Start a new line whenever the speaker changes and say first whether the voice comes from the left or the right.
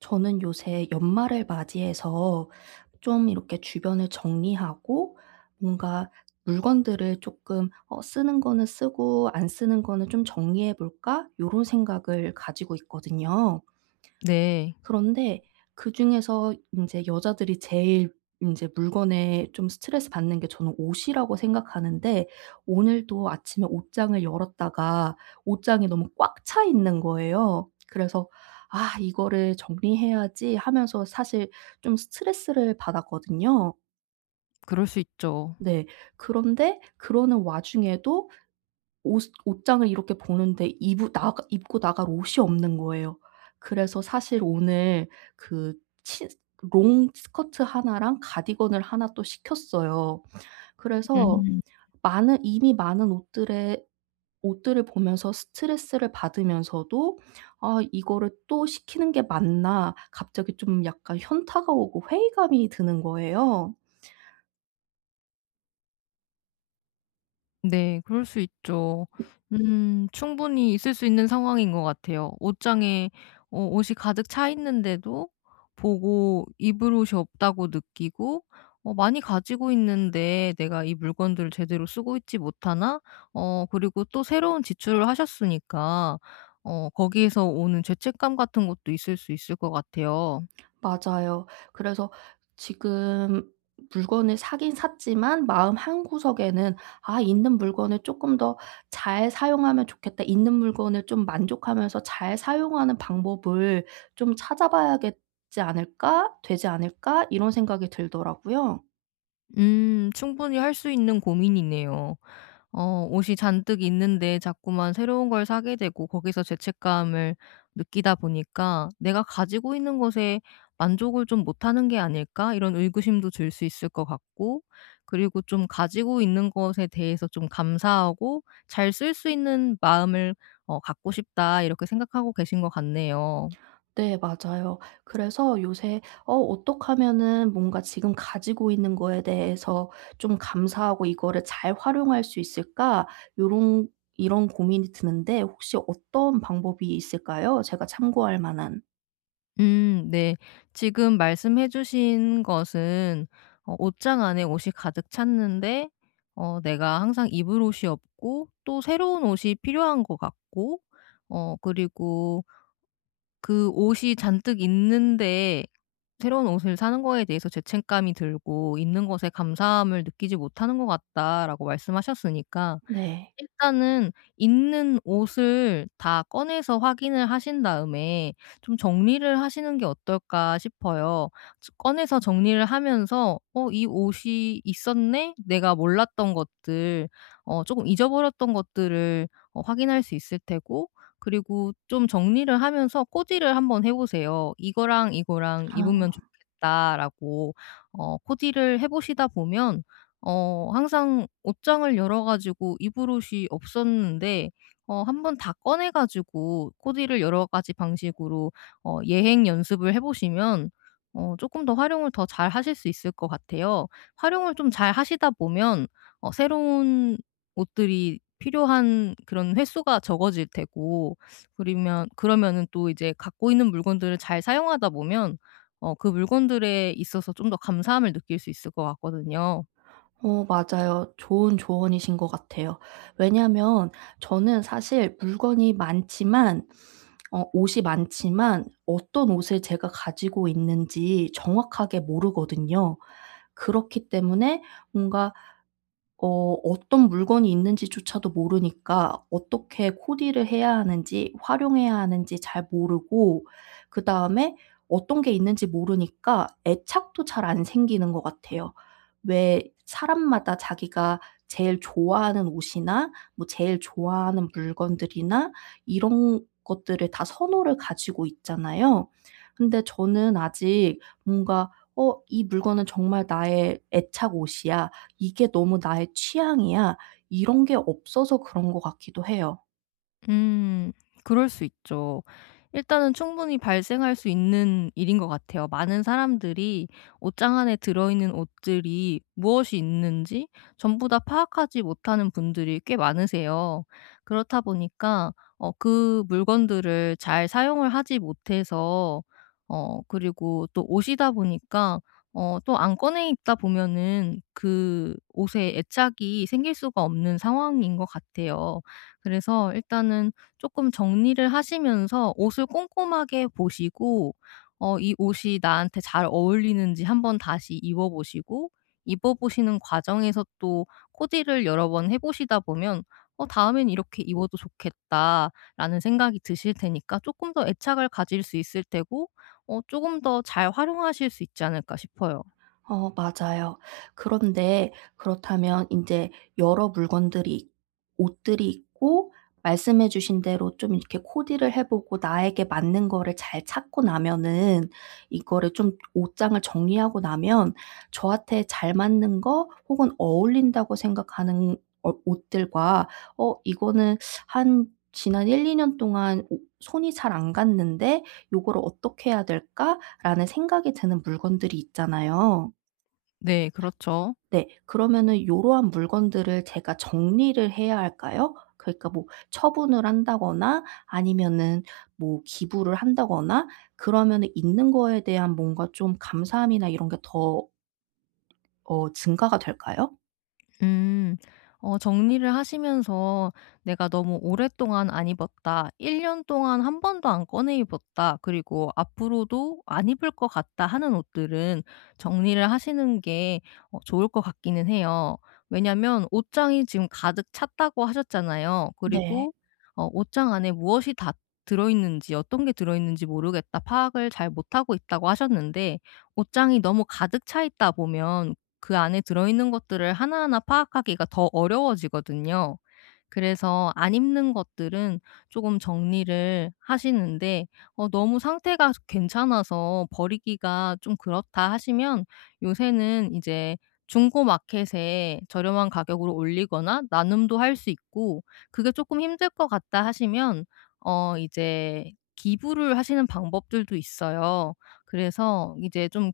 right: 저는 요새 연말을 맞이해서 좀 이렇게 주변을 정리하고 뭔가 물건들을 조금 '어 쓰는 거는 쓰고 안 쓰는 거는 좀 정리해 볼까?' 요런 생각을 가지고 있거든요.
left: 네.
right: 그런데 그중에서 인제 여자들이 제일 인제 물건에 좀 스트레스 받는 게 저는 옷이라고 생각하는데, 오늘도 아침에 옷장을 열었다가 옷장이 너무 꽉 차 있는 거예요. 그래서 '아 이거를 정리해야지.' 하면서 사실 좀 스트레스를 받았거든요.
left: 그럴 수 있죠.
right: 네. 그런데 그러는 와중에도 옷 옷장을 이렇게 보는데 입으 나가 입고 나갈 옷이 없는 거예요. 그래서 사실 오늘 그 치 롱 스커트 하나랑 가디건을 하나 또 시켰어요. 그래서
left: 음.
right: 많은 이미 많은 옷들의 옷들을 보면서 스트레스를 받으면서도 '아 이거를 또 시키는 게 맞나?' 갑자기 좀 약간 현타가 오고 회의감이 드는 거예요.
left: 네. 그럴 수 있죠. 충분히 있을 수 있는 상황인 것 같아요. 옷장에 옷이 가득 차 있는데도 보고 입을 옷이 없다고 느끼고 '어 많이 가지고 있는데 내가 이 물건들을 제대로 쓰고 있지 못하나?' 그리고 또 새로운 지출을 하셨으니까 거기에서 오는 죄책감 같은 것도 있을 수 있을 것 같아요.
right: 맞아요. 그래서 지금 물건을 사긴 샀지만 마음 한구석에는 '아 있는 물건을 쪼끔 더 잘 사용하면 좋겠다. 있는 물건을 좀 만족하면서 잘 사용하는 방법을 좀 찾아봐야겠지 않을까? 되지 않을까?' 이런 생각이 들더라고요.
left: 충분히 할 수 있는 고민이네요. 옷이 잔뜩 있는데 자꾸만 새로운 걸 사게 되고 거기서 죄책감을 느끼다 보니까 '내가 가지고 있는 것에 만족을 좀 못하는 게 아닐까?' 이런 의구심도 들 수 있을 것 같고, 그리고 좀 가지고 있는 것에 대해서 좀 감사하고 '잘 쓸 수 있는 마음을 갖고 싶다.' 이렇게 생각하고 계신 것 같네요.
right: 네 맞아요. 그래서 요새 어떻게 하면은 뭔가 지금 가지고 있는 거에 대해서 좀 감사하고 이거를 잘 활용할 수 있을까? 요런 이런 고민이 드는데 혹시 어떤 방법이 있을까요? 제가 참고할 만한.
left: 네. 지금 말씀해 주신 것은, 옷장 안에 옷이 가득 찼는데 내가 항상 입을 옷이 없고, 또 새로운 옷이 필요한 것 같고, 그리고 그 옷이 잔뜩 있는데 새로운 옷을 사는 거에 대해서 죄책감이 들고 '있는 것에 감사함을 느끼지 못하는 것 같다.'라고 말씀하셨으니까,
right: 네.
left: 일단은 있는 옷을 다 꺼내서 확인을 하신 다음에 좀 정리를 하시는 게 어떨까 싶어요. 꺼내서 정리를 하면서 '어 이 옷이 있었네. 내가 몰랐던 것들, 조금 잊어버렸던 것들을 확인할 수 있을 테고.' 그리고 좀 정리를 하면서 코디를 한번 해 보세요. '이거랑 이거랑
right: 아.
left: 입으면 좋겠다.'라고 코디를 해 보시다 보면, 항상 옷장을 열어 가지고 입을 옷이 없었는데 한 번 다 꺼내 가지고 코디를 여러 가지 방식으로 예행 연습을 해 보시면, 어금더 활용을 더 잘하실 수 있을 것 같아요. 활용을 좀 잘하시다 보면 새로운 옷들이 필요한 그런 횟수가 적어질 테고, 그러면은 또 이제 갖고 있는 물건들을 잘 사용하다 보면 그 물건들에 있어서 좀 더 감사함을 느낄 수 있을 것 같거든요.
right: 어 맞아요. 좋은 조언이신 것 같아요. 왜냐하면 저는 사실 물건이 많지만 옷이 많지만 어떤 옷을 제가 가지고 있는지 정확하게 모르거든요. 그렇기 때문에 뭔가 어떤 물건이 있는지조차도 모르니까 어떻게 코디를 해야 하는지 활용해야 하는지 잘 모르고, 그다음에 어떤 게 있는지 모르니까 애착도 잘 안 생기는 것 같아요. 왜 사람마다 자기가 제일 좋아하는 옷이나 뭐 제일 좋아하는 물건들이나 이런 것들을 다 선호를 가지고 있잖아요. 근데 저는 아직 뭔가 '어 이 물건은 정말 나의 애착 옷이야.', '이게 너무 나의 취향이야.' 이런 게 없어서 그런 것 같기도 해요.
left: 음. 그럴 수 있죠. 일단은 충분히 발생할 수 있는 일인 것 같아요. 많은 사람들이 옷장 안에 들어있는 옷들이 무엇이 있는지 전부 다 파악하지 못하는 분들이 꽤 많으세요. 그렇다 보니까 그 물건들을 잘 사용을 하지 못해서, 그리고 또 옷이다 보니까 또 안 꺼내 입다 보면은 그 옷에 애착이 생길 수가 없는 상황인 것 같아요. 그래서 일단은 조금 정리를 하시면서 옷을 꼼꼼하게 보시고, 이 옷이 나한테 잘 어울리는지 한번 다시 입어 보시고, 입어 보시는 과정에서 또 코디를 여러 번 해 보시다 보면 '어 다음엔 이렇게 입어도 좋겠다.'라는 생각이 드실 테니까 조금 더 애착을 가질 수 있을 테고, 조금 더 잘 활용하실 수 있지 않을까 싶어요.
right: 어 맞아요. 그런데 그렇다면 이제 여러 물건들이 옷들이 있고 말씀해 주신 대로 좀 이렇게 코디를 해 보고 나에게 맞는 거를 잘 찾고 나면은 이거를 좀 옷장을 정리하고 나면 저한테 잘 맞는 거 혹은 어울린다고 생각하는 옷들과 이거는 한 지난 1-2년 동안 오 손이 잘 안 갔는데 요거를 어떻게 해야 될까라는 생각이 드는 물건들이 있잖아요.
left: 네, 그렇죠.
right: 네. 그러면은 요러한 물건들을 제가 정리를 해야 할까요? 그러니까 뭐 처분을 한다거나 아니면은 뭐 기부를 한다거나 그러면은 있는 거에 대한 뭔가 좀 감사함이나 이런 게 더 증가가 될까요?
left: 음. 정리를 하시면서 '내가 너무 오랫동안 안 입었다. 1년 동안 한 번도 안 꺼내 입었다. 그리고 앞으로도 안 입을 것 같다.' 하는 옷들은 정리를 하시는 게 좋을 것 같기는 해요. 왜냐면 옷장이 지금 가득 찼다고 하셨잖아요.
right: 네.
left: 그리고 옷장 안에 무엇이 다 들어 있는지, 어떤 게 들어 있는지 모르겠다, 파악을 잘 못하고 있다고 하셨는데, 옷장이 너무 가득 차 있다 보면 그 안에 들어있는 것들을 하나하나 파악하기가 더 어려워지거든요. 그래서 안 입는 것들은 조금 정리를 하시는데, 너무 상태가 괜찮아서 버리기가 좀 그렇다 하시면, 요새는 이제 중고 마켓에 저렴한 가격으로 올리거나 나눔도 할 수 있고, 그게 조금 힘들 것 같다 하시면 이제 기부를 하시는 방법들도 있어요. 그래서 이제 좀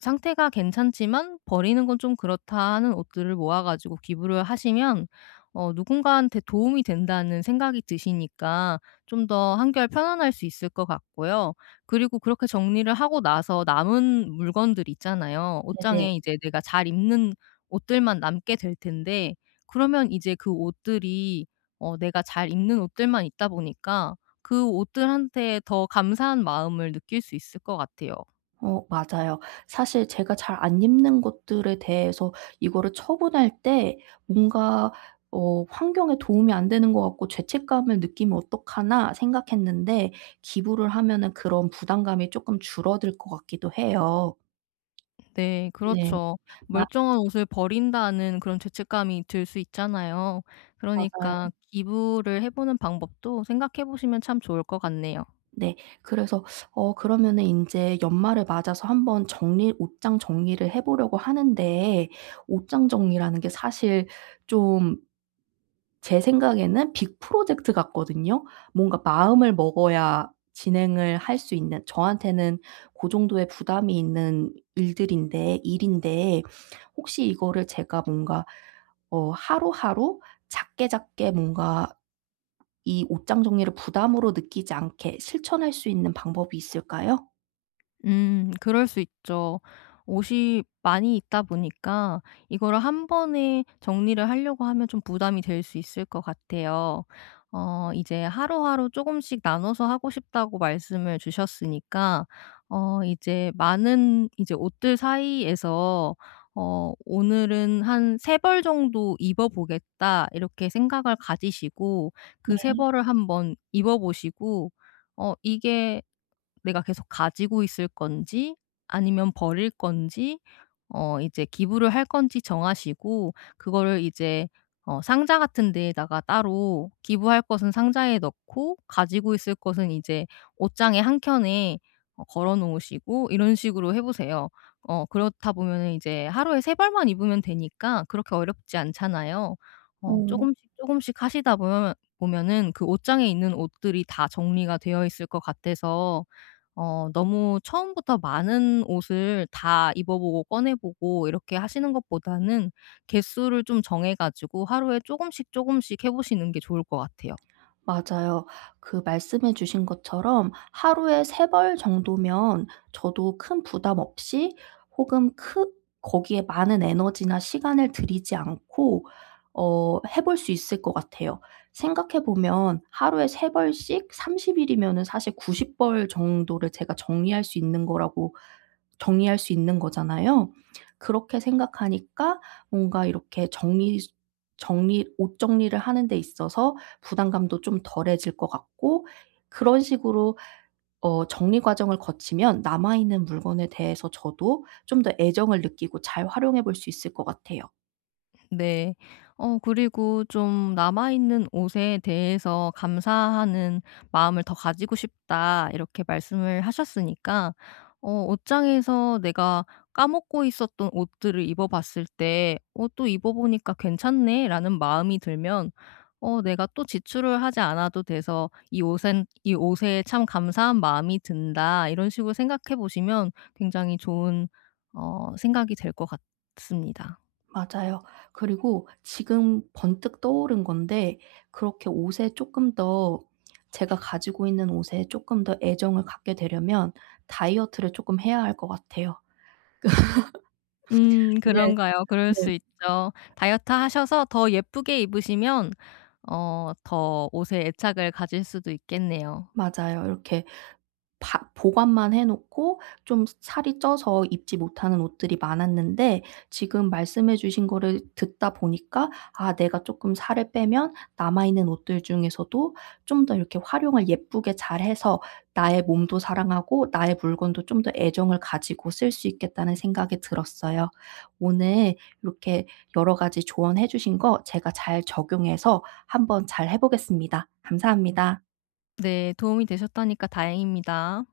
left: 상태가 괜찮지만 "버리는 건 좀 그렇다." 하는 옷들을 모아 가지고 기부를 하시면 누군가한테 도움이 된다는 생각이 드시니까 좀 더 한결 편안할 수 있을 것 같고요. 그리고 그렇게 정리를 하고 나서 남은 물건들 있잖아요.
right: 네네.
left: 옷장에 이제 내가 잘 입는 옷들만 남게 될 텐데, 그러면 이제 그 옷들이 내가 잘 입는 옷들만 있다 보니까 그 옷들한테 더 감사한 마음을 느낄 수 있을 것 같아요.
right: 어 맞아요. 사실 제가 잘 안 입는 것들에 대해서 이거를 처분할 때 뭔가 '환경에 도움이 안 되는 것 같고 죄책감을 느끼면 어떡하나.' 생각했는데 기부를 하면은 그런 부담감이 조금 줄어들 것 같기도 해요.
left: 네,
right: 네.
left: 그렇죠.
right: 마
left: 멀쩡한 옷을 버린다는 그런 죄책감이 들 수 있잖아요.
right: 맞아요.
left: 그러니까 기부를 해 보는 방법도 생각해 보시면 참 좋을 것 같네요.
right: 네. 그래서 그러면은 이제 연말을 맞아서 한번 정리 옷장 정리를 해 보려고 하는데 옷장 정리라는 게 사실 좀 제 생각에는 빅 프로젝트 같거든요. 뭔가 마음을 먹어야 진행을 할 수 있는 저한테는 그 정도의 부담이 있는 일들인데 일인데, 혹시 이거를 제가 뭔가 하루하루 작게 작게 뭔가 이 옷장 정리를 부담으로 느끼지 않게 실천할 수 있는 방법이 있을까요?
left: 그럴 수 있죠. 옷이 많이 있다 보니까 이거를 한 번에 정리를 하려고 하면 좀 부담이 될 수 있을 것 같아요. 이제 하루하루 조금씩 나눠서 하고 싶다고 말씀을 주셨으니까, 이제 많은 이제 옷들 사이에서 '오늘은 한 세벌 정도 입어 보겠다.' 이렇게 생각을 가지시고 그 세 벌을 한번 입어 보시고, 이게 내가 계속 가지고 있을 건지, 아니면 버릴 건지, 이제 기부를 할 건지 정하시고, 그거를 이제 상자 같은 데에다가 따로 기부할 것은 상자에 넣고, 가지고 있을 것은 이제 옷장의 한 켠에 걸어 놓으시고, 이런 식으로 해 보세요. 그렇다 보면은 이제 하루에 세 벌만 입으면 되니까 그렇게 어렵지 않잖아요.
right: 어.
left: 쪼금씩 쪼금씩 하시다 보면, 보면은 그 옷장에 있는 옷들이 다 정리가 되어 있을 것 같아서, 너무 처음부터 많은 옷을 다 입어 보고 꺼내 보고 이렇게 하시는 것보다는 개수를 좀 정해 가지고 하루에 조금씩 조금씩 해 보시는 게 좋을 것 같아요.
right: 맞아요. 그 말씀해 주신 것처럼 하루에 3벌 정도면 저도 큰 부담 없이 혹은 크 거기에 많은 에너지나 시간을 들이지 않고 해볼 수 있을 것 같아요. 생각해 보면 하루에 3 벌씩 30 일이면은 사실 90벌 정도를 제가 정리할 수 있는 거잖아요. 그렇게 생각하니까 뭔가 이렇게 정리 정리 옷 정리를 하는 데 있어서 부담감도 좀 덜해질 것 같고, 그런 식으로 정리 과정을 거치면 남아 있는 물건에 대해서 저도 좀 더 애정을 느끼고 잘 활용해 볼 수 있을 것 같아요.
left: 네. 그리고 좀 '남아 있는 옷에 대해서 감사하는 마음을 더 가지고 싶다.' 이렇게 말씀을 하셨으니까, 옷장에서 내가 까먹고 있었던 옷들을 입어 봤을 때 '어 또 입어 보니까 괜찮네.'라는 마음이 들면 내가 또 지출을 하지 않아도 돼서 '이 옷에 참 감사한 마음이 든다.' 이런 식으로 생각해 보시면 굉장히 좋은 생각이 될 것 같습니다.
right: 맞아요. 그리고 지금 번뜩 떠오른 건데, 그렇게 옷에 조금 더 제가 가지고 있는 옷에 조금 더 애정을 갖게 되려면 다이어트를 조금 해야 할 것 같아요. 네.
left: 그런가요? 그럴 수
right: 네.
left: 있죠. 다이어트 하셔서 더 예쁘게 입으시면 더 옷에 애착을 가질 수도 있겠네요.
right: 맞아요. 이렇게 바 보관만 해 놓고 좀 살이 쪄서 입지 못하는 옷들이 많았는데 지금 말씀해 주신 거를 듣다 보니까 '아 내가 조금 살을 빼면 남아 있는 옷들 중에서도 좀 더 이렇게 활용을 예쁘게 잘해서 나의 몸도 사랑하고 나의 물건도 좀 더 애정을 가지고 쓸 수 있겠다.'는 생각이 들었어요. 오늘 이렇게 여러 가지 조언해 주신 거 제가 잘 적용해서 한번 잘 해 보겠습니다. 감사합니다.
left: 네, 도움이 되셨다니까 다행입니다.